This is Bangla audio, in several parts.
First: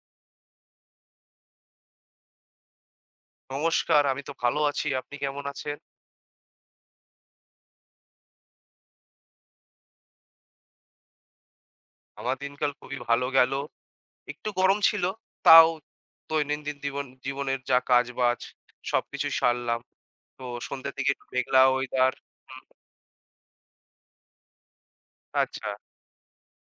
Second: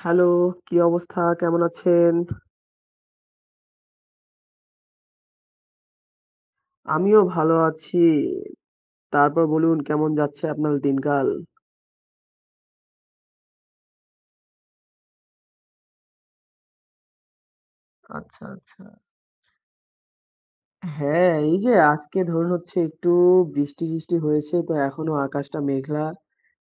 হ্যালো, কি অবস্থা? কেমন আছেন? নমস্কার, আমি তো ভালো আছি। আপনি কেমন আছেন? আমিও ভালো আছি। তারপর বলুন কেমন যাচ্ছে আপনার দিনকাল? আমার দিনকাল খুবই ভালো গেল। একটু গরম ছিল, তাও দৈনন্দিন জীবনের যা কাজবাজ আচ্ছা, আচ্ছা। সবকিছু সারলাম। তো সন্ধ্যের দিকে একটু হ্যাঁ, এই মেঘলা যে ওয়েদার। আজকে ধরুন হুম, হচ্ছে একটু বৃষ্টি-টিষ্টি হয়েছে তো এখনো আকাশটা আচ্ছা, মেঘলা।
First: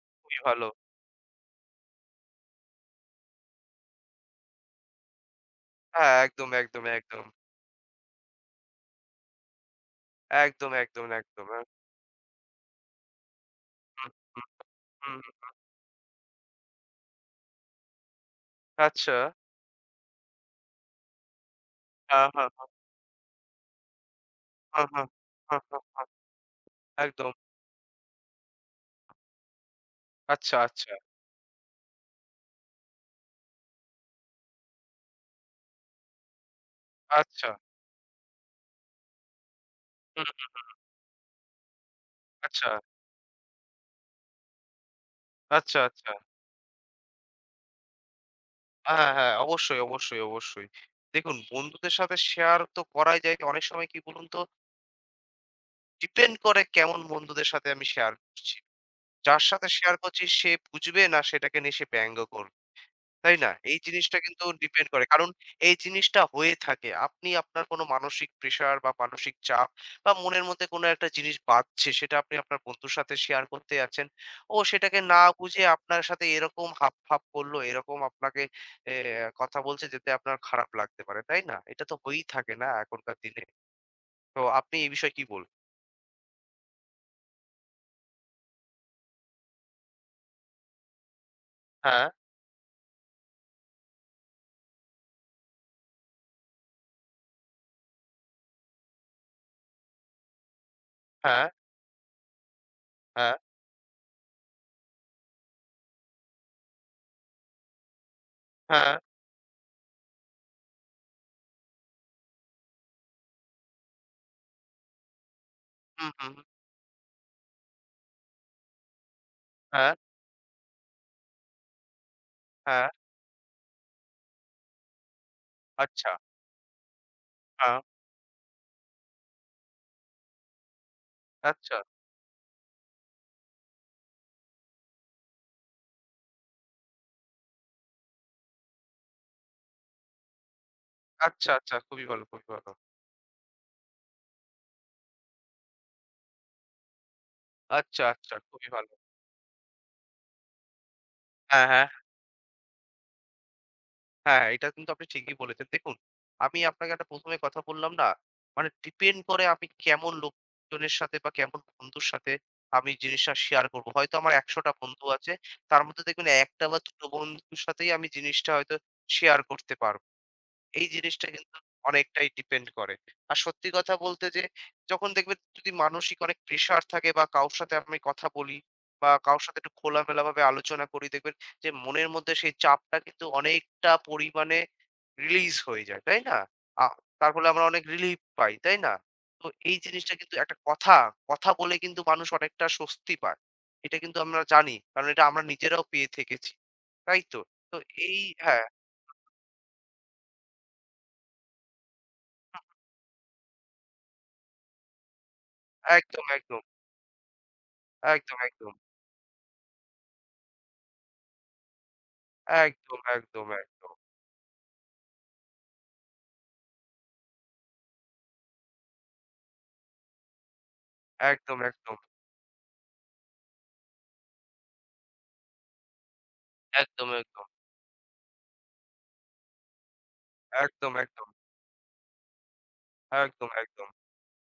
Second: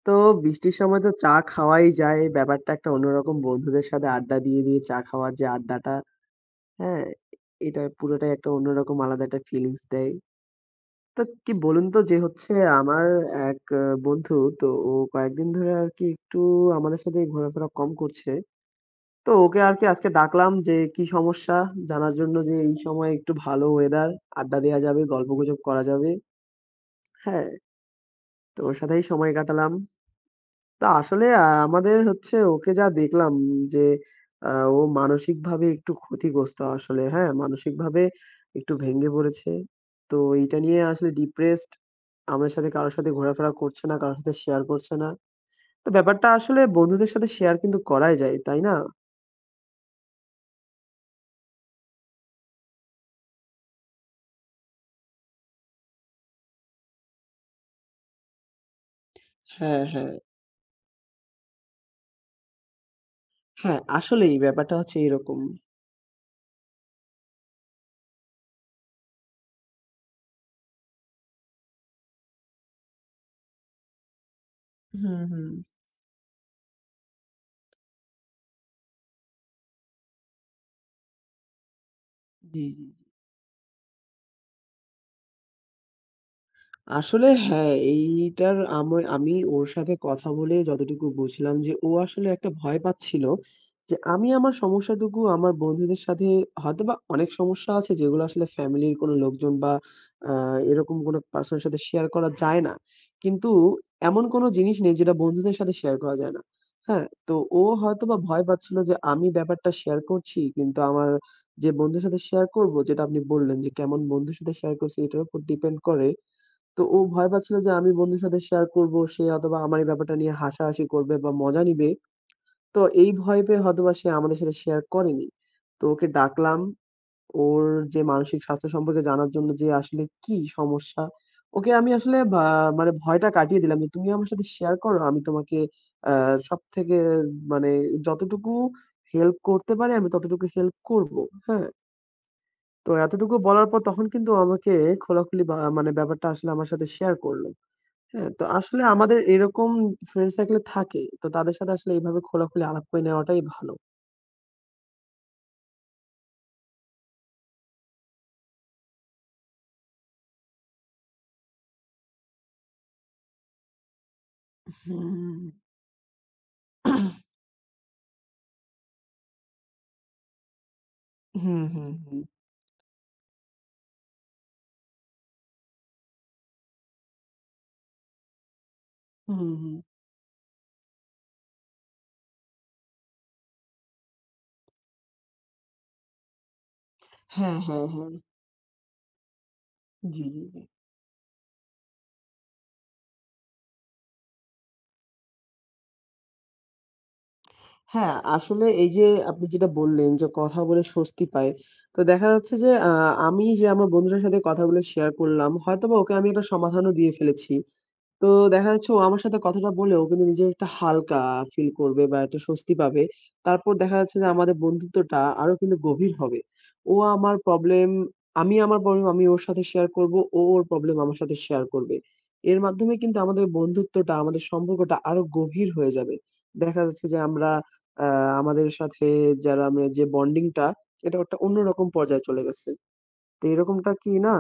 তো খুবই ভালো। বৃষ্টির সময় তো চা খাওয়াই যায়। ব্যাপারটা একটা অন্যরকম বন্ধুদের সাথে আড্ডা দিয়ে চা খাওয়ার যে আড্ডাটা, হ্যাঁ, একদম, একদম, হ্যাঁ? একদম। এটা পুরোটাই একটা অন্যরকম আলাদা একটা ফিলিংস দেয়। একদম, একদম, তো একদম। কি হ্যাঁ, বলুন তো যে হচ্ছে আমার এক হুম, বন্ধু, তো ও হুম, কয়েকদিন হুম, ধরে আরকি একটু আমাদের সাথে ঘোরাফেরা কম করছে। আচ্ছা। তো ওকে আরকি আজকে ডাকলাম যে কি সমস্যা জানার হ্যাঁ, জন্য, হ্যাঁ, যে হ্যাঁ, এই সময় একটু ভালো ওয়েদার, আড্ডা দেয়া হ্যাঁ, যাবে, হ্যাঁ, গল্পগুজব হ্যাঁ, করা হ্যাঁ, হ্যাঁ, যাবে। একদম। হ্যাঁ, তো ওর সাথেই সময় কাটালাম। আচ্ছা, তা আচ্ছা, আসলে আমাদের হচ্ছে ওকে যা দেখলাম যে আ ও মানসিকভাবে একটু ক্ষতিগ্রস্ত আসলে, হ্যাঁ? আচ্ছা। মানসিকভাবে একটু ভেঙে পড়েছে। তো হুম, এইটা নিয়ে আসলে ডিপ্রেসড। আমাদের আচ্ছা, সাথে কারো সাথে ঘোরাফেরা করছে না, কারো সাথে শেয়ার করছে না। আচ্ছা, তো আচ্ছা। ব্যাপারটা আসলে বন্ধুদের সাথে শেয়ার কিন্তু করাই যায়, তাই না? হ্যাঁ, হ্যাঁ। অবশ্যই, অবশ্যই, অবশ্যই। দেখুন, বন্ধুদের সাথে শেয়ার তো করাই যায়। অনেক সময় কি বলুন তো, ডিপেন্ড করে কেমন বন্ধুদের সাথে আমি শেয়ার করছি। যার সাথে হ্যাঁ, শেয়ার হ্যাঁ। করছি সে বুঝবে না, সেটাকে নিয়ে সে ব্যঙ্গ করবে। তাই না? এই হ্যাঁ, জিনিসটা আসলেই কিন্তু ব্যাপারটা ডিপেন্ড হচ্ছে করে। কারণ এরকম। এই জিনিসটা হয়ে থাকে। আপনি আপনার কোনো মানসিক প্রেশার বা মানসিক চাপ বা মনের মধ্যে কোনো একটা জিনিস বাজছে, সেটা আপনি আপনার বন্ধুর সাথে শেয়ার করতে যাচ্ছেন। ও সেটাকে হুম, না হুম। বুঝে আপনার সাথে এরকম হাব ভাব করলো, এরকম আপনাকে এ কথা বলছে যেতে আপনার খারাপ লাগতে পারে। তাই না? এটা তো হয়েই থাকে জি, না জি। এখনকার দিনে। তো আপনি এই বিষয়ে কি বলবেন? আসলে হ্যাঁ, এইটার আমি আমি ওর সাথে কথা বলে যতটুকু বুঝলাম যে ও হ্যাঁ, আসলে একটা ভয় পাচ্ছিল যে আমি আমার সমস্যাটুকু আমার বন্ধুদের সাথে, হয়তোবা অনেক সমস্যা আছে যেগুলো আসলে ফ্যামিলির কোনো লোকজন বা আ এরকম কোনো হ্যাঁ, পারসনের সাথে শেয়ার করা যায় না। হ্যাঁ, কিন্তু এমন কোনো জিনিস নেই যেটা বন্ধুদের সাথে শেয়ার করা যায় না। হ্যাঁ? তো ও হয়তোবা ভয় পাচ্ছিল হ্যাঁ। যে আমি ব্যাপারটা শেয়ার করছি কিন্তু আমার যে বন্ধুর সাথে শেয়ার করব, যেটা আপনি বললেন যে কেমন বন্ধুর সাথে শেয়ার করছি এটার উপর ডিপেন্ড হুম, করে। হুম, হুম। তো ও ভয় পাচ্ছিল যে আমি বন্ধুর সাথে শেয়ার করব। সে হয়তোবা আমার এই হ্যাঁ, ব্যাপারটা নিয়ে হাসাহাসি করবে বা মজা নিবে। তো হ্যাঁ। এই ভয় পেয়ে হয়তোবা সে আমাদের সাথে শেয়ার করেনি। তো ওকে আচ্ছা। ডাকলাম। ওর হ্যাঁ। যে মানসিক স্বাস্থ্য সম্পর্কে জানার জন্য, যে আসলে কি সমস্যা? ওকে আচ্ছা, আমি আসলে বা মানে ভয়টা কাটিয়ে দিলাম যে, "তুমি আমার সাথে শেয়ার করো। আমি তোমাকে আ সবথেকে মানে যতটুকু হেল্প করতে পারি আমি ততটুকু হেল্প করব।" আচ্ছা, হ্যাঁ? আচ্ছা। খুবই ভালো, খুবই ভালো। তো এতটুকু বলার পর তখন কিন্তু আমাকে খোলাখুলি বা মানে ব্যাপারটা আসলে আমার সাথে শেয়ার করল। আচ্ছা, হ্যাঁ, আচ্ছা। তো খুবই আসলে ভালো। আমাদের এরকম ফ্রেন্ড সার্কেল থাকে। তো তাদের হ্যাঁ, সাথে হ্যাঁ, আসলে এভাবে খোলাখুলি আলাপ করে নেওয়াটাই ভালো। হ্যাঁ, এটা কিন্তু আপনি ঠিকই বলেছেন। দেখুন, আমি আপনাকে একটা ১ম এ কথা বললাম না? মানে ডিপেন্ড করে আমি কেমন লোকজনের সাথে বা কেমন বন্ধুর সাথে আমি জিনিসটা শেয়ার করব। হয়তো আমার ১০০ টা বন্ধু আছে। হুম। তার মধ্যে দেখবেন ১ টা বা ২ টো বন্ধুর সাথেই আমি জিনিসটা হয়তো শেয়ার করতে পারব। এই জিনিসটা কিন্তু হুম, হুম, হুম, অনেকটাই ডিপেন্ড করে। আর সত্যি কথা বলতে, যে যখন দেখবেন যদি মানসিক অনেক প্রেশার থাকে বা কারো সাথে আমি কথা বলি বা কারো হুম, সাথে একটু হুম। খোলামেলাভাবে আলোচনা করি, দেখবেন যে মনের মধ্যে সেই চাপটা কিন্তু অনেকটা পরিমাণে রিলিজ হয়ে যায়, তাই না? আ তার ফলে হ্যাঁ, আমরা অনেক হ্যাঁ, হ্যাঁ। রিলিফ পাই, তাই না? তো এই জিনিসটা জি, কিন্তু জি, একটা জি। কথা, কথা বলে কিন্তু মানুষ অনেকটা স্বস্তি পায়। এটা কিন্তু আমরা জানি। কারণ এটা আমরা নিজেরাও পেয়ে থেকেছি। তাই তো? তো হ্যাঁ, এই, হ্যাঁ, আসলে এই যে আপনি যেটা বললেন যে কথা বলে স্বস্তি পায়। তো দেখা যাচ্ছে যে আমি যে আমার বন্ধুটার সাথে কথাগুলো শেয়ার করলাম, হয়তোবা ওকে একদম, আমি একটা একদম, সমাধানও দিয়ে ফেলেছি। তো একদম, দেখা একদম। যাচ্ছে ও আমার সাথে কথাটা বলে ও কিন্তু নিজে একটা হালকা ফিল করবে বা একটা স্বস্তি একদম, পাবে। একদম, তারপর একদম, দেখা যাচ্ছে যে আমাদের বন্ধুত্বটা আরো কিন্তু গভীর হবে। ও আমার প্রবলেম, আমি আমার প্রবলেম আমি ওর সাথে শেয়ার করব, ও ওর প্রবলেম আমার সাথে একদম, শেয়ার করবে। একদম, এর মাধ্যমে কিন্তু আমাদের বন্ধুত্বটা, আমাদের সম্পর্কটা আরো গভীর হয়ে যাবে। দেখা যাচ্ছে একদম, যে একদম, আমরা আ আমাদের সাথে যারা আমরা যে বন্ডিংটা একদম, এটা একদম, একটা অন্যরকম পর্যায়ে চলে গেছে। তো একদম, একদম, এরকমটা কি না?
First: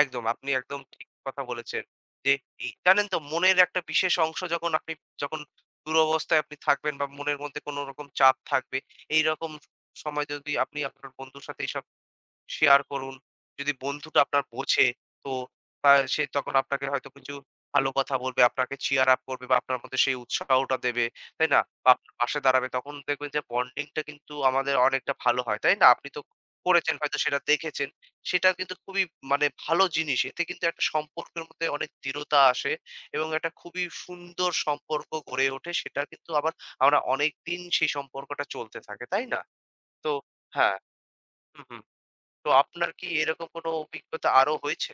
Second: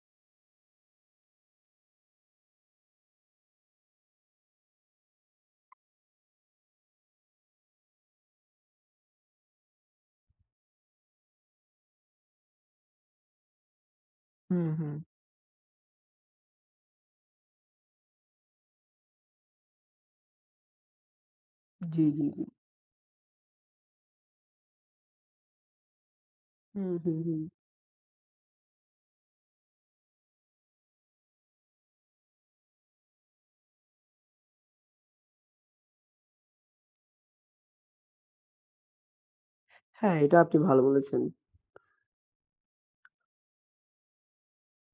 একদম। আপনি একদম ঠিক কথা বলেছেন। যে এই জানেন তো, মনের একটা বিশেষ অংশ যখন দুরবস্থায় আপনি থাকবেন বা মনের মধ্যে কোন রকম চাপ থাকবে, এইরকম সময় যদি আপনি আপনার বন্ধুর সাথে এইসব শেয়ার করুন। যদি বন্ধুটা আপনার হুম, বোঝে, হুম। তো তা সে তখন আপনাকে হয়তো কিছু ভালো কথা বলবে, আপনাকে cheer up করবে বা আপনার মধ্যে সেই উৎসাহটা দেবে, তাই না? বা জি, আপনার জি, পাশে জি। দাঁড়াবে। তখন দেখবেন যে বন্ডিংটা কিন্তু আমাদের অনেকটা ভালো হয়, তাই না? আপনি তো হুম, করেছেন হয়তো, হুম, সেটা হুম। দেখেছেন। সেটা কিন্তু খুবই, মানে, ভালো জিনিস। এতে কিন্তু একটা সম্পর্কের মধ্যে অনেক দৃঢ়তা আসে এবং একটা খুবই সুন্দর সম্পর্ক গড়ে ওঠে। সেটা কিন্তু আবার আমরা অনেকদিন সেই সম্পর্কটা চলতে থাকে, তাই না? তো হ্যাঁ, এটা আপনি হ্যাঁ। ভালো বলেছেন। হু, হু। তো আপনার কি এরকম কোনো অভিজ্ঞতা আরো হয়েছে?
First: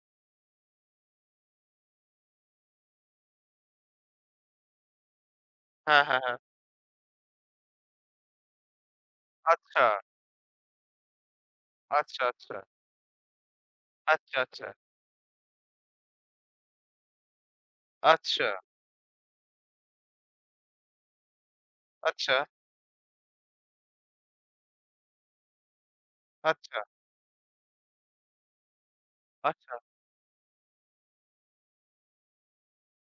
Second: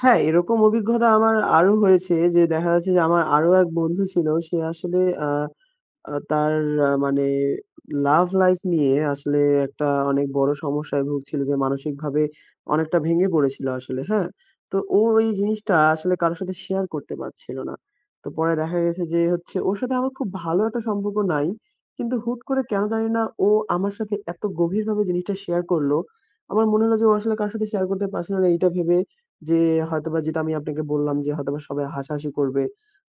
হ্যাঁ, এরকম অভিজ্ঞতা আমার আরো হয়েছে, যে দেখা যাচ্ছে যে আমার আরো এক বন্ধু ছিল। সে আসলে আ হ্যাঁ, আ হ্যাঁ, হ্যাঁ। তার মানে লাভ লাইফ নিয়ে আসলে আচ্ছা, একটা অনেক বড় সমস্যায় ভুগছিল, যে আচ্ছা, মানসিকভাবে আচ্ছা, অনেকটা ভেঙে পড়েছিল আসলে, হ্যাঁ? আচ্ছা, আচ্ছা, তো ও এই জিনিসটা আসলে কারো সাথে শেয়ার করতে পারছিল না। তো আচ্ছা, পরে দেখা গেছে যে হচ্ছে ওর সাথে আমার খুব ভালো একটা সম্পর্ক নাই। কিন্তু আচ্ছা, হুট করে কেন জানি না ও আমার সাথে এত গভীরভাবে জিনিসটা শেয়ার করলো। আমার আচ্ছা, মনে হলো যে ও আসলে কারো সাথে শেয়ার করতে পারছিল না এইটা ভেবে, যে আচ্ছা, হয়তোবা যেটা আমি আপনাকে বললাম যে হয়তোবা সবাই হাসাহাসি করবে।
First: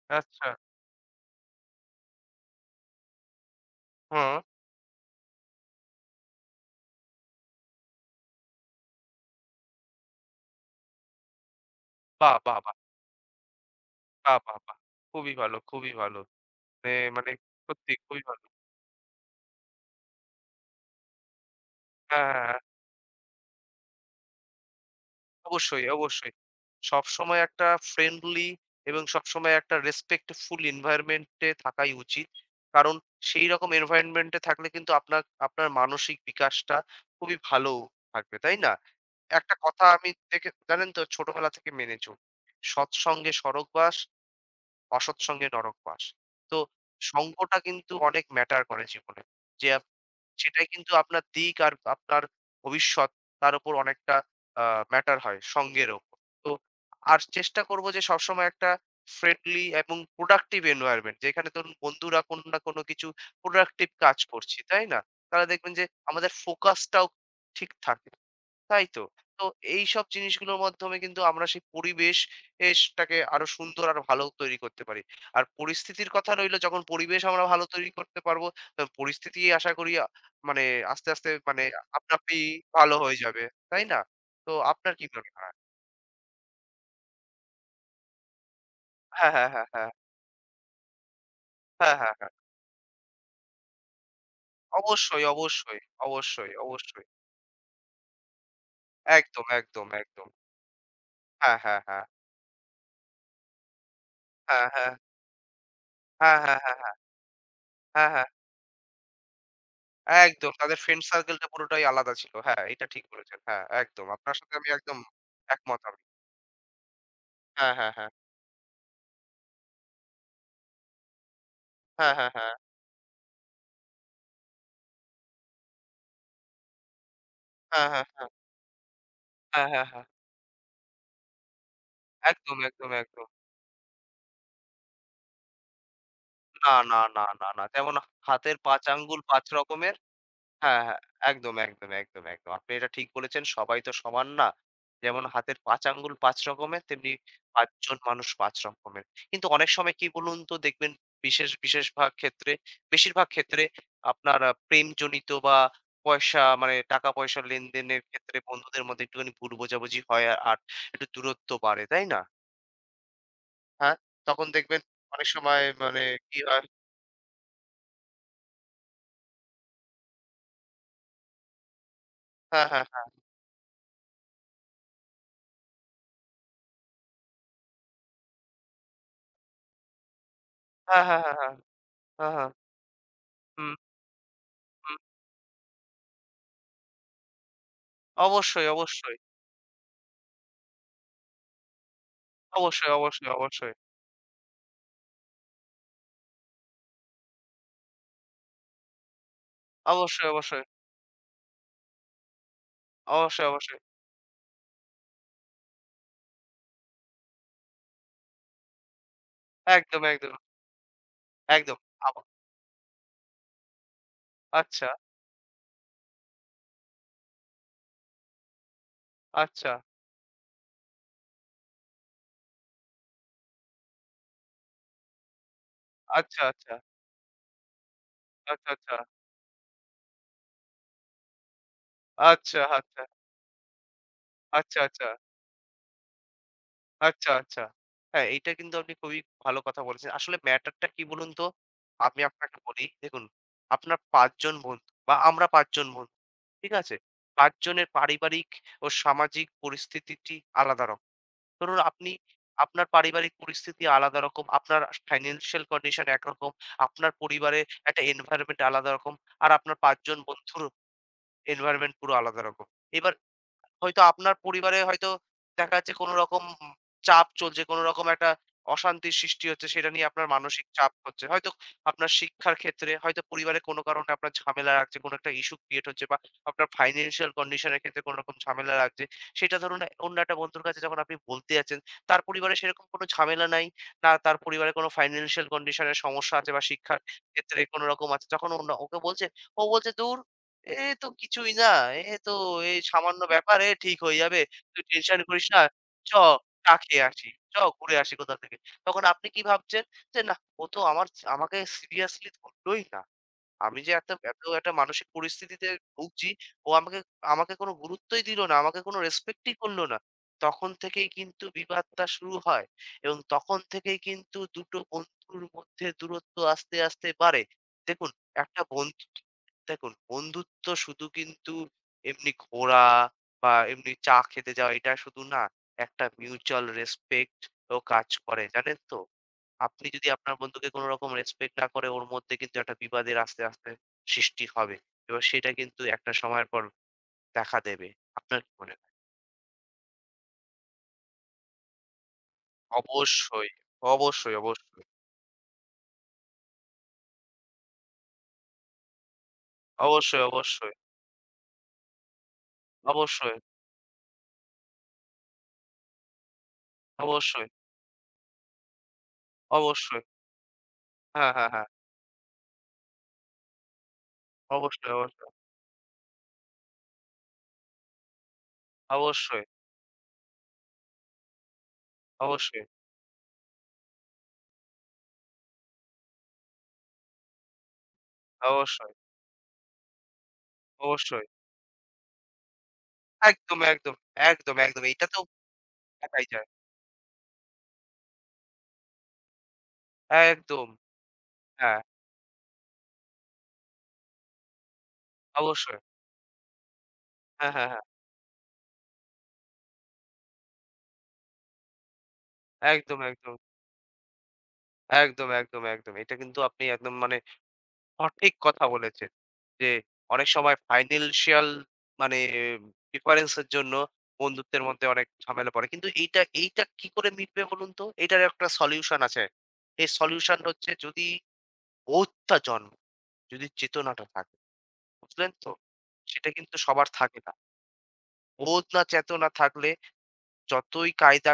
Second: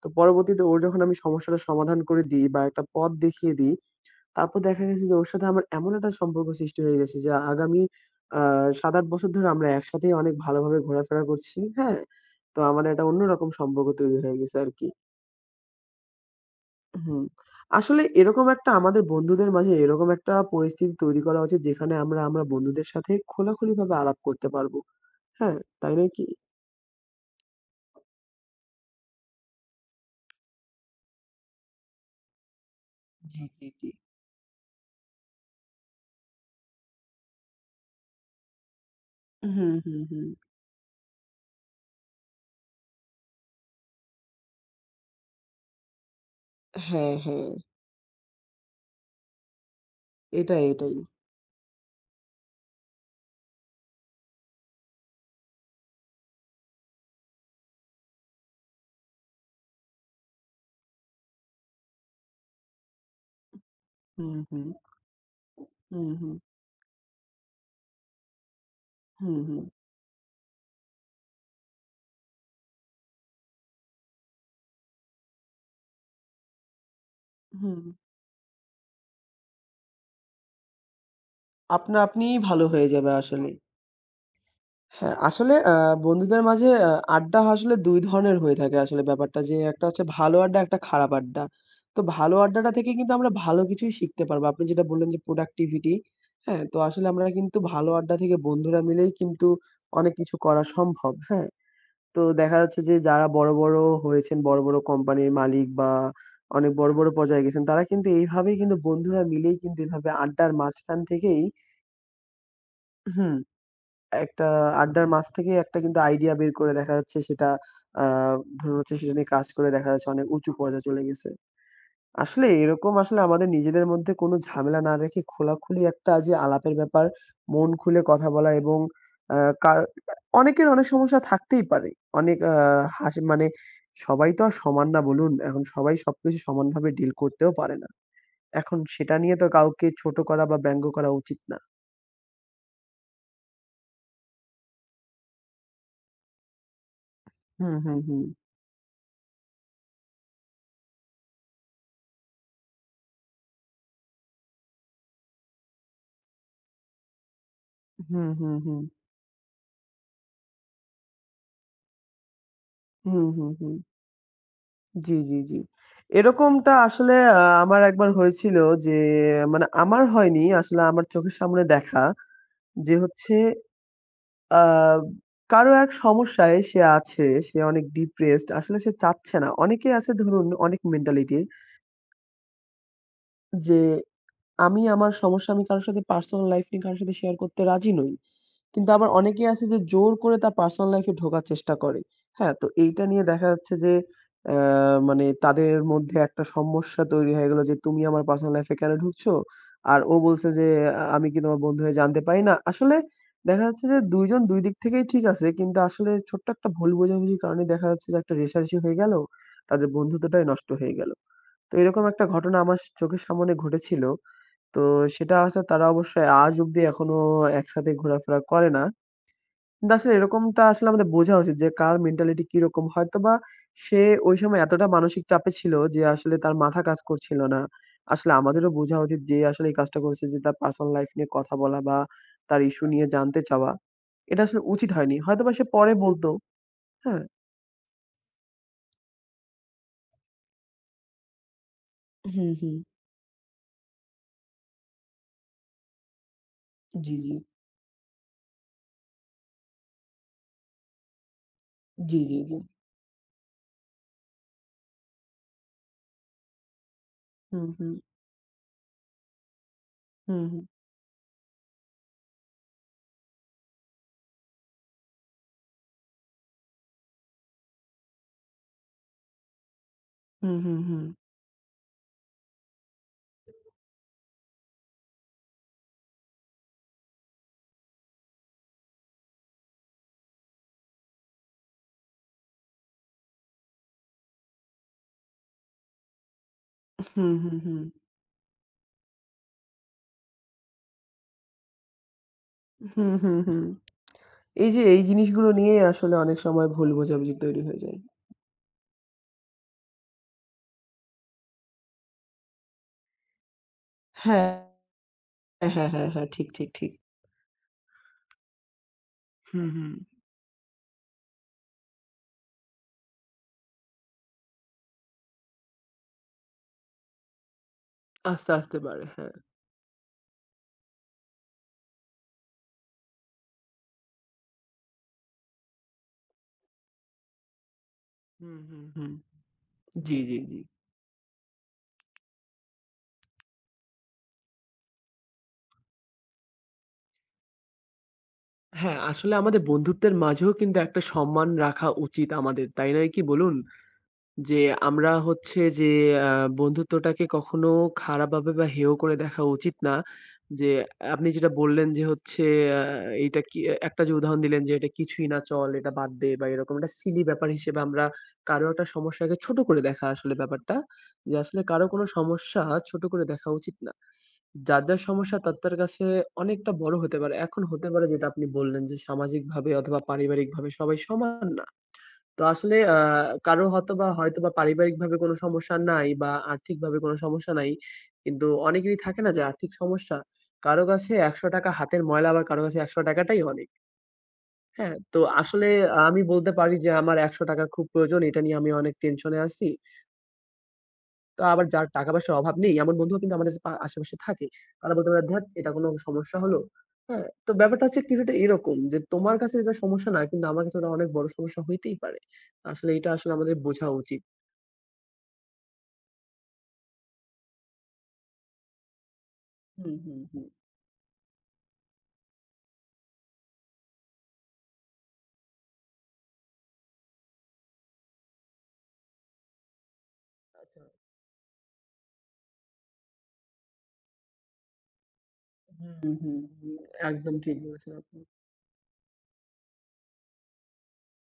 তো আচ্ছা। পরবর্তীতে ওর যখন আমি সমস্যাটার সমাধান করে দিই বা একটা পথ দেখিয়ে দিই, হুম। তারপর দেখা গেছে যে ওর সাথে আমার এমন একটা সম্পর্ক সৃষ্টি হয়ে গেছে যে আগামী আ ৭-৮ বছর ধরে আমরা একসাথেই অনেক ভালোভাবে ঘোরাফেরা করছি। হ্যাঁ? বাহ! বাহ! তো বাহ! আমাদের একটা অন্যরকম সম্পর্ক তৈরি বাহ! হয়ে গেছে বাহ! বাহ! আরকি। খুবই ভালো, খুবই ভালো। এ হুম। মানে সত্যি আসলে খুবই ভালো। এরকম একটা আমাদের বন্ধুদের মাঝে এরকম একটা পরিস্থিতি তৈরি করা উচিত যেখানে আমরা, হ্যাঁ, হ্যাঁ, আমরা হ্যাঁ। বন্ধুদের সাথে খোলাখুলিভাবে আলাপ করতে পারবো। হ্যাঁ, অবশ্যই, তাই নয় কি? অবশ্যই। সবসময় একটা ফ্রেন্ডলি এবং সবসময় একটা রেসপেক্টফুল এনভায়রনমেন্ট এ থাকাই উচিত। কারণ জি, জি, সেইরকম জি। এনভায়রনমেন্ট এ থাকলে কিন্তু আপনার আপনার মানসিক বিকাশটা খুবই ভালো থাকবে, তাই না? একটা হুম, কথা হুম, আমি হুম। দেখে জানেন তো ছোটবেলা থেকে মেনে চলি। সৎসঙ্গে স্বর্গবাস, অসৎ সঙ্গে নরকবাস। তো হ্যাঁ, হ্যাঁ। সঙ্গটা কিন্তু অনেক ম্যাটার করে জীবনে। যে এটাই, সেটাই কিন্তু এটাই। আপনার দিক আর আপনার ভবিষ্যৎ, তার উপর অনেকটা আ ম্যাটার হয় সঙ্গের ওপর। তো আর চেষ্টা করব যে সবসময় একটা ফ্রেন্ডলি এবং প্রোডাক্টিভ এনভায়রনমেন্ট, যেখানে ধরুন বন্ধুরা কোনো না কোনো কিছু প্রোডাক্টিভ কাজ হুম, করছি, হুম। তাই না? তাহলে দেখবেন যে হুম, আমাদের হুম। ফোকাসটাও ঠিক থাকে। তাই তো? হুম, তো হুম, এইসব জিনিসগুলোর মাধ্যমে কিন্তু আমরা সেই পরিবেশটাকে আরো সুন্দর আরো ভালো তৈরি করতে পারি। আর পরিস্থিতির কথা রইলো, যখন পরিবেশ আমরা ভালো হুম। তৈরি করতে পারবো, তো পরিস্থিতি আশা করি মানে আস্তে, আস্তে, মানে, আপনা আপনা আপনি আপনিই ভালো হয়ে ভালো যাবে হয়ে যাবে। আসলেই। তাই না? তো আপনার কি হ্যাঁ, মনে হয়? আসলে বন্ধুদের মাঝে আড্ডা আসলে ২ ধরনের হয়ে থাকে আসলে হ্যাঁ, ব্যাপারটা, হ্যাঁ, যে হ্যাঁ, একটা হ্যাঁ। হচ্ছে ভালো আড্ডা, একটা খারাপ আড্ডা। হ্যাঁ, তো হ্যাঁ, হ্যাঁ। ভালো আড্ডাটা থেকে কিন্তু আমরা ভালো কিছুই শিখতে পারবো। আপনি যেটা বললেন যে অবশ্যই, অবশ্যই, প্রোডাক্টিভিটি, অবশ্যই, হ্যাঁ? তো অবশ্যই। আসলে আমরা কিন্তু ভালো আড্ডা থেকে বন্ধুরা মিলেই একদম, কিন্তু একদম, অনেক একদম। কিছু করা সম্ভব, হ্যাঁ? হ্যাঁ, হ্যাঁ, হ্যাঁ। তো দেখা যাচ্ছে যে যারা বড়, বড় হয়েছেন, বড়, হ্যাঁ, বড় হ্যাঁ। কোম্পানির মালিক বা হ্যাঁ, হ্যাঁ, অনেক হ্যাঁ, বড়, হ্যাঁ। বড় পর্যায়ে গেছেন, তারা কিন্তু হ্যাঁ, হ্যাঁ। এইভাবেই কিন্তু বন্ধুরা মিলেই কিন্তু এভাবে হ্যাঁ, আড্ডার একদম। তাদের মাঝখান ফ্রেন্ড থেকেই, সার্কেলটা পুরোটাই আলাদা ছিল। হ্যাঁ, এটা ঠিক হুম, বলেছেন। হ্যাঁ, একদম। আপনার একটা সাথে আমি একদম আড্ডার মাঝ থেকে একটা একমত কিন্তু আমি। আইডিয়া বের করে দেখা যাচ্ছে সেটা, হ্যাঁ, হ্যাঁ, আ হ্যাঁ। ধরুন হচ্ছে সেটা নিয়ে কাজ করে দেখা যাচ্ছে অনেক উঁচু পর্যায়ে চলে গেছে। হ্যাঁ, হ্যাঁ, আসলে হ্যাঁ। এরকম আসলে আমাদের নিজেদের মধ্যে কোনো ঝামেলা না রেখে খোলাখুলি একটা যে আলাপের ব্যাপার, মন হ্যাঁ, খুলে হ্যাঁ, হ্যাঁ। কথা বলা এবং আ হ্যাঁ, কার হ্যাঁ, হ্যাঁ। অনেকের অনেক সমস্যা থাকতেই পারে। অনেক একদম, একদম, হাসি একদম। মানে সবাই তো আর সমান না বলুন। এখন সবাই সবকিছু না, সমানভাবে না, ডিল না, না, করতেও না। পারে না। যেমন হাতের এখন ৫ সেটা আঙ্গুল নিয়ে ৫ তো কাউকে রকমের। ছোট করা বা হ্যাঁ, ব্যঙ্গ হ্যাঁ। করা উচিত একদম, না। একদম, একদম, একদম। আপনি এটা ঠিক বলেছেন, সবাই তো সমান না। যেমন হাতের ৫ আঙ্গুল ৫ রকমের, তেমনি ৫ হুম, জন হুম, হুম। মানুষ ৫ রকমের। কিন্তু অনেক সময় কি বলুন তো, দেখবেন বিশেষ, বিশেষ ভাগ ক্ষেত্রে, বেশিরভাগ ক্ষেত্রে আপনার প্রেমজনিত বা পয়সা, মানে টাকা-পয়সার লেনদেনের হুম, ক্ষেত্রে হুম, হুম। বন্ধুদের মধ্যে একটুখানি ভুল বোঝাবুঝি হয় আর আর একটু দূরত্ব বাড়ে, তাই না? হুম, হুম, হুম। হ্যাঁ, তখন দেখবেন জি, অনেক জি, জি। সময়, মানে, কি হয়। এরকমটা আসলে আমার একবার হয়েছিল যে, মানে আমার হয়নি আসলে আমার চোখের সামনে দেখা, হ্যাঁ, হ্যাঁ, যে হ্যাঁ। হচ্ছে আ কারো এক সমস্যায় সে আছে, সে অনেক ডিপ্রেসড আসলে সে চাচ্ছে না। অনেকেই আছে ধরুন অনেক হ্যাঁ, হ্যাঁ, হ্যাঁ, মেন্টালিটির, হ্যাঁ, হ্যাঁ, হ্যাঁ। হুম, যে আমি হুম। আমার সমস্যা আমি কারো সাথে পার্সোনাল লাইফ নিয়ে কারো সাথে শেয়ার করতে রাজি নই। অবশ্যই, কিন্তু আবার অবশ্যই। অনেকেই আছে যে জোর করে তার পার্সোনাল লাইফ এ ঢোকার চেষ্টা করে। হ্যাঁ? তো অবশ্যই, এইটা নিয়ে অবশ্যই, দেখা অবশ্যই। যাচ্ছে যে মানে তাদের মধ্যে একটা সমস্যা তৈরি হয়ে গেল যে, "তুমি আমার পার্সোনাল লাইফ এ কেন ঢুকছো?" আর ও অবশ্যই, বলছে অবশ্যই। যে, আমি কি তোমার বন্ধু হয়ে জানতে পারি না?" আসলে অবশ্যই, দেখা অবশ্যই। যাচ্ছে যে ২ জন ২ দিক থেকেই ঠিক আছে। কিন্তু আসলে ছোট্ট একটা ভুল বোঝাবুঝির কারণে দেখা যাচ্ছে যে একটা রেষারেষি হয়ে গেল। তাদের একদম, একদম, বন্ধুত্বটাই নষ্ট হয়ে গেল। তো একদম। এরকম আব একটা ঘটনা আমার চোখের সামনে ঘটেছিল। তো আচ্ছা, সেটা হচ্ছে তারা অবশ্যই আজ অব্দি এখনো একসাথে ঘোরাফেরা করে না। আচ্ছা, না আসলে এরকমটা আসলে আমাদের বোঝা উচিত যে কার মেন্টালিটি কিরকম। হয়তোবা সে ওই সময় এতটা মানসিক চাপে ছিল যে আসলে আচ্ছা, তার আচ্ছা, মাথা কাজ করছিল না। আসলে আচ্ছা, আমাদেরও আচ্ছা, বোঝা আচ্ছা, উচিত যে আসলে এই কাজটা করেছে, যে তার পার্সোনাল লাইফ নিয়ে কথা বলা বা আচ্ছা, তার ইস্যু আচ্ছা, নিয়ে জানতে চাওয়া, এটা আসলে আচ্ছা, উচিত আচ্ছা। হয়নি। হয়তোবা সে পরে বলতো, হ্যাঁ? আচ্ছা, হ্যাঁ, এইটা কিন্তু আপনি খুবই ভালো কথা বলেছেন। আসলে ম্যাটার টা কি বলুন তো? আমি হুম, আপনাকে হুম। বলি, দেখুন, আপনার ৫ জন বন্ধু বা আমরা ৫ জন বন্ধু। ঠিক আছে? জি, জি। ৫ জনের পারিবারিক ও সামাজিক পরিস্থিতিটি আলাদা রকম। ধরুন আপনি, জি, জি, জি। আপনার পারিবারিক পরিস্থিতি আলাদা রকম, আপনার ফাইন্যান্সিয়াল কন্ডিশন একরকম, আপনার পরিবারে হুম, হুম, একটা এনভায়রনমেন্ট আলাদা রকম, আর আপনার ৫ জন হুম, বন্ধুর এনভায়রনমেন্ট পুরো আলাদা রকম। এবার হয়তো আপনার পরিবারে হয়তো দেখা যাচ্ছে কোনো রকম চাপ চলছে, কোনো রকম একটা অশান্তির সৃষ্টি হচ্ছে, সেটা নিয়ে আপনার হুম, মানসিক হুম, চাপ হুম, হচ্ছে। হয়তো আপনার শিক্ষার ক্ষেত্রে, হয়তো পরিবারে কোনো কারণে আপনার ঝামেলা লাগছে, কোনো একটা ইস্যু ক্রিয়েট হচ্ছে বা আপনার ফাইন্যান্সিয়াল কন্ডিশনের ক্ষেত্রে কোনো রকম ঝামেলা লাগছে। সেটা ধরুন অন্য একটা বন্ধুর কাছে যখন আপনি বলতে যাচ্ছেন, তার পরিবারে সেরকম কোনো ঝামেলা নাই। না তার পরিবারে কোনো ফাইন্যান্সিয়াল কন্ডিশনের সমস্যা আছে বা শিক্ষার হুম, হুম, ক্ষেত্রে হুম, কোনো রকম আছে। যখন অন্য ওকে বলছেন, ও বলছে, "ধুর! এ তো কিছুই না। এ তো এই হুম, সামান্য হুম, হুম। ব্যাপার, হুম। এ ঠিক হয়ে যাবে। এই তুই যে এই টেনশন করিস জিনিসগুলো না। নিয়েই চ আসলে অনেক সময় চা ভুল খেয়ে আসি। বোঝাবুঝি তৈরি হয়ে ঘুরে যায়। আসি কোথা থেকে।" তখন আপনি কি ভাবছেন যে, "নাহ, ও তো আমাকে সিরিয়াসলি ধরলই না।" আমি যে এত হ্যাঁ। একটা মানসিক পরিস্থিতিতে হ্যাঁ, হ্যাঁ, হ্যাঁ, হ্যাঁ। ভুগছি, ঠিক, ও ঠিক, ঠিক। আমাকে আমাকে কোনো গুরুত্বই দিল না, আমাকে কোনো রেসপেক্টই হুম, করল হুম। না। তখন থেকেই কিন্তু বিবাদটা শুরু হয় এবং তখন থেকেই কিন্তু দুটো বন্ধুর মধ্যে দূরত্ব আস্তে, আস্তে বাড়ে। দেখুন আস্তে, একটা আস্তে বন্ধু বাড়ে। হ্যাঁ। দেখুন, বন্ধুত্ব শুধু কিন্তু এমনি ঘোরা বা এমনি চা খেতে যাওয়া, এটা শুধু না, একটা মিউচুয়াল রেসপেক্ট ও কাজ করে, হুম, জানেন হুম, তো? হুম। আপনি যদি জি, আপনার জি, জি। বন্ধুকে কোনো রকম রেসপেক্ট না করে, ওর মধ্যে কিন্তু একটা বিবাদের আস্তে, আস্তে সৃষ্টি হবে। এবার সেটা কিন্তু একটা সময়ের পর দেখা দেবে। আপনার কি মনে হয়? হ্যাঁ, আসলে আমাদের বন্ধুত্বের মাঝেও কিন্তু একটা সম্মান রাখা উচিত আমাদের। তাই নয় কি অবশ্যই, বলুন? অবশ্যই, যে অবশ্যই, আমরা হচ্ছে যে আ বন্ধুত্বটাকে কখনো খারাপভাবে বা হেয় করে দেখা উচিত না। অবশ্যই, যে অবশ্যই, আপনি যেটা বললেন যে হচ্ছে আ অবশ্যই, এইটা কি একটা যে উদাহরণ দিলেন যে এটা কিছুই না চল এটা বাদ দে বা এরকম একটা সিলি অবশ্যই, ব্যাপার হিসেবে আমরা কারো একটা সমস্যাকে ছোট করে অবশ্যই। দেখা আসলে ব্যাপারটা। হ্যাঁ, যে হ্যাঁ, আসলে হ্যাঁ। কারো কোনো সমস্যা ছোট করে দেখা উচিত না। যার, অবশ্যই, যার অবশ্যই, সমস্যা তার কাছে অনেকটা বড় হতে পারে। এখন হতে পারে যেটা আপনি বললেন যে অবশ্যই, সামাজিকভাবে অথবা পারিবারিকভাবে সবাই সমান না। তো অবশ্যই, আসলে কারো হয়তোবা হয়তোবা পারিবারিকভাবে কোনো সমস্যা নাই বা আর্থিকভাবে কোনো সমস্যা নাই। কিন্তু অবশ্যই, অনেকেরই থাকে না যে আর্থিক সমস্যা। কারো কাছে অবশ্যই। ৳১০০ হাতের ময়লা আবার কারো কাছে ৳১০০ টাই একদম, অনেক। একদম, একদম, একদম। হ্যাঁ? এইটা তো তো আসলে আমি থাকাই যায়। বলতে পারি যে আমার ৳১০০ খুব প্রয়োজন। এটা নিয়ে আমি অনেক টেনশনে আছি। একদম। তো আবার হ্যাঁ, যার টাকা পয়সার অভাব নেই এমন বন্ধুও কিন্তু আমাদের পা আশেপাশে থাকে। তারা বলতে পারে, "ধ্যাৎ এটা অবশ্যই। কোনো সমস্যা হলো?" হ্যাঁ? হ্যাঁ, তো হ্যাঁ, হ্যাঁ। ব্যাপারটা হচ্ছে কিছুটা এরকম যে তোমার কাছে যেটা সমস্যা না কিন্তু আমার কাছে ওটা অনেক বড় সমস্যা হইতেই পারে। আসলে একদম, এটা আসলে একদম, আমাদের বোঝা উচিত। একদম, একদম, একদম। এটা কিন্তু আপনি একদম, মানে, সঠিক কথা বলেছেন। যে হুম, হুম, অনেক হুম। সময় ফাইন্যান্সিয়াল, মানে, ডিফারেন্স এর জন্য বন্ধুত্বের মধ্যে অনেক ঝামেলা পড়ে। কিন্তু এইটা কি করে মিটবে বলুন তো? এটার একটা সলিউশন আছে। এই সলিউশন হচ্ছে আচ্ছা। যদি বোধটা জন্ম যদি চেতনাটা থাকে। বুঝলেন তো? হুম, হুম, সেটা হুম, কিন্তু হুম। সবার থাকে না। একদম ঠিক বলেছেন আপনি। বোধ না চেতনা থাকলে যতই কায়দা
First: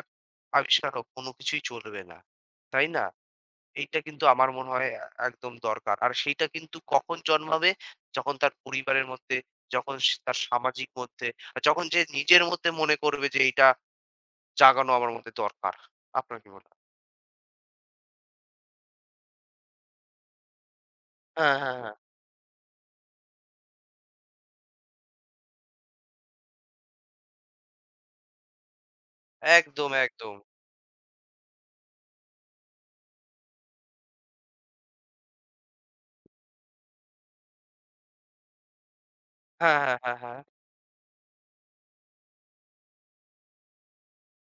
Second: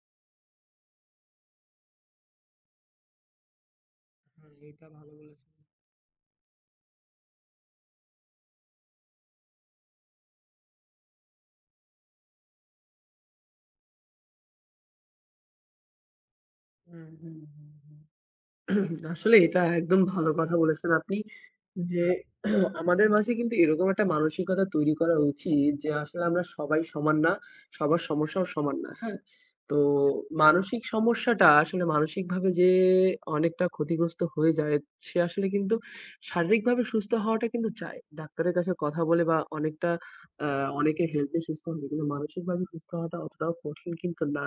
আবিষ্কার হোক কোনো কিছুই চলবে না। তাই না? এইটা কিন্তু আমার হ্যাঁ, মনে এটা হয় ভালো বলেছেন। একদম দরকার। আর সেইটা কিন্তু কখন জন্মাবে? যখন তার পরিবারের মধ্যে, যখন তার সামাজিক মধ্যে, আর যখন যে নিজের মধ্যে মনে করবে যে এইটা জাগানো আমার মধ্যে দরকার। আপনার কি মনে হয়? হুম। হুম, হুম, হুম, হুম। আসলে এটা একদম ভালো কথা বলেছেন আপনি। হ্যাঁ, হ্যাঁ, হ্যাঁ। যে আমাদের মাঝে কিন্তু এরকম একটা মানসিকতা তৈরি করা উচিত যে আসলে আমরা সবাই সমান না, সবার সমস্যাও সমান না। হ্যাঁ? তো একদম, একদম। মানসিক সমস্যাটা আসলে মানসিকভাবে যে অনেকটা ক্ষতিগ্রস্ত হয়ে যায়, সে আসলে কিন্তু শারীরিকভাবে সুস্থ হওয়াটা কিন্তু চায়। ডাক্তারের কাছে কথা বলে বা হ্যাঁ, অনেকটা হ্যাঁ, হ্যাঁ, হ্যাঁ। আ অনেকের হেল্প নিয়ে সুস্থ হবে। কিন্তু মানসিকভাবে সুস্থ হওয়াটা অতটাও কঠিন কিন্তু না।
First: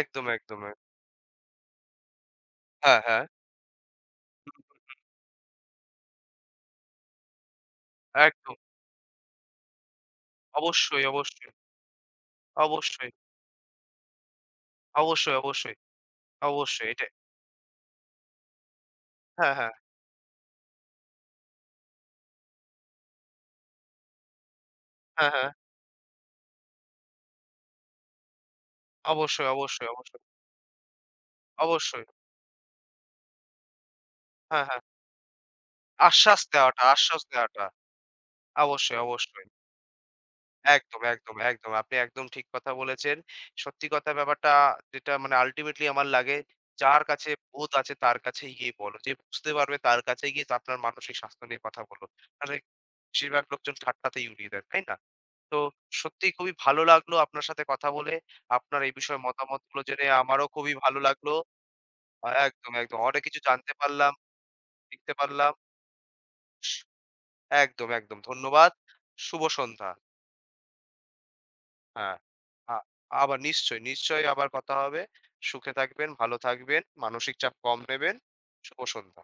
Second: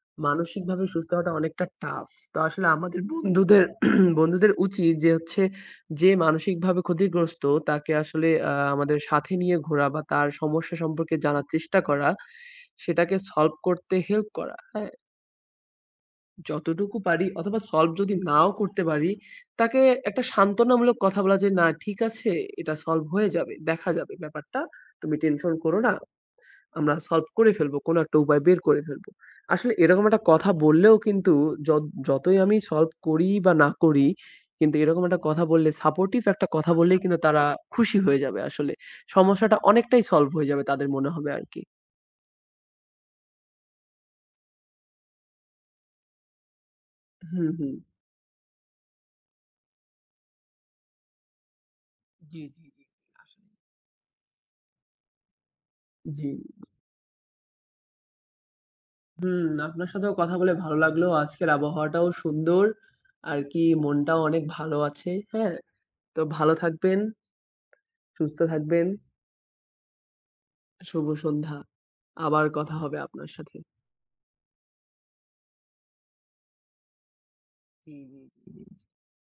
একদম, একদম। এ, মানসিকভাবে সুস্থ হওয়াটা অনেকটা টাফ। তো আসলে হ্যাঁ, আমাদের হ্যাঁ। বন্ধুদের বন্ধুদের হুম, উচিত যে হচ্ছে যে মানসিকভাবে ক্ষতিগ্রস্ত তাকে আসলে একদম। আমাদের সাথে নিয়ে ঘোরা বা তার সমস্যা অবশ্যই, সম্পর্কে জানার অবশ্যই, চেষ্টা করা, অবশ্যই, সেটাকে সলভ করতে হেল্প করা। হ্যাঁ? অবশ্যই, অবশ্যই, অবশ্যই। যতটুকু এটা, পারি অথবা সলভ যদি নাও করতে পারি, হ্যাঁ, হ্যাঁ, তাকে একটা সান্ত্বনামূলক কথা বলা যে, "না ঠিক আছে, এটা সলভ হয়ে যাবে। দেখা যাবে ব্যাপারটা। তুমি হ্যাঁ, হ্যাঁ। টেনশন করো না। আমরা সলভ করে ফেলবো। কোনো একটা উপায় বের করে ফেলবো।" অবশ্যই, আসলে অবশ্যই, এরকম অবশ্যই, একটা কথা বললেও কিন্তু য অবশ্যই। যতই আমি সলভ করি বা না করি, হ্যাঁ, কিন্তু হ্যাঁ। এরকম একটা কথা বললে, সাপোর্টিভ আশ্বাস একটা কথা দেওয়াটা, বললেই কিন্তু আশ্বাস তারা দেওয়াটা। খুশি হয়ে যাবে আসলে। অবশ্যই, অবশ্যই। সমস্যাটা অনেকটাই সলভ হয়ে যাবে তাদের একদম, মনে হবে একদম, আরকি। একদম। আপনি একদম ঠিক কথা বলেছেন। সত্যি কথা, ব্যাপারটা যেটা, মানে, আল্টিমেটলি আমার লাগে, যার কাছে হুম, বোধ হুম। আছে তার কাছেই গিয়ে বলো। যে বুঝতে পারবে তার কাছে গিয়ে তো আপনার মানসিক স্বাস্থ্য নিয়ে কথা বলো। জি, মানে, জি, জি, বেশিরভাগ আসলেই। লোকজন ঠাট্টাতেই উড়িয়ে দেয়, তাই না? তো জি। সত্যিই খুবই ভালো লাগলো আপনার সাথে কথা বলে। আপনার এই বিষয়ে হুম, মতামতগুলো আপনার জেনে সাথেও কথা আমারও বলে খুবই ভালো ভালো লাগলো। লাগলো। আজকের আবহাওয়াটাও সুন্দর। একদম, একদম। অনেক আর কিছু কি জানতে পারলাম, মনটাও অনেক ভালো আছে। শিখতে পারলাম। হ্যাঁ? তো ভালো থাকবেন, একদম, একদম। সুস্থ ধন্যবাদ। থাকবেন। শুভ সন্ধ্যা। শুভ সন্ধ্যা। হ্যাঁ। আবার কথা আ হবে আপনার আবার সাথে। নিশ্চয়ই, নিশ্চয়ই আবার কথা হবে। সুখে থাকবেন, ভালো থাকবেন, মানসিক চাপ কম জি, নেবেন। জি, জি, শুভ জি। সন্ধ্যা।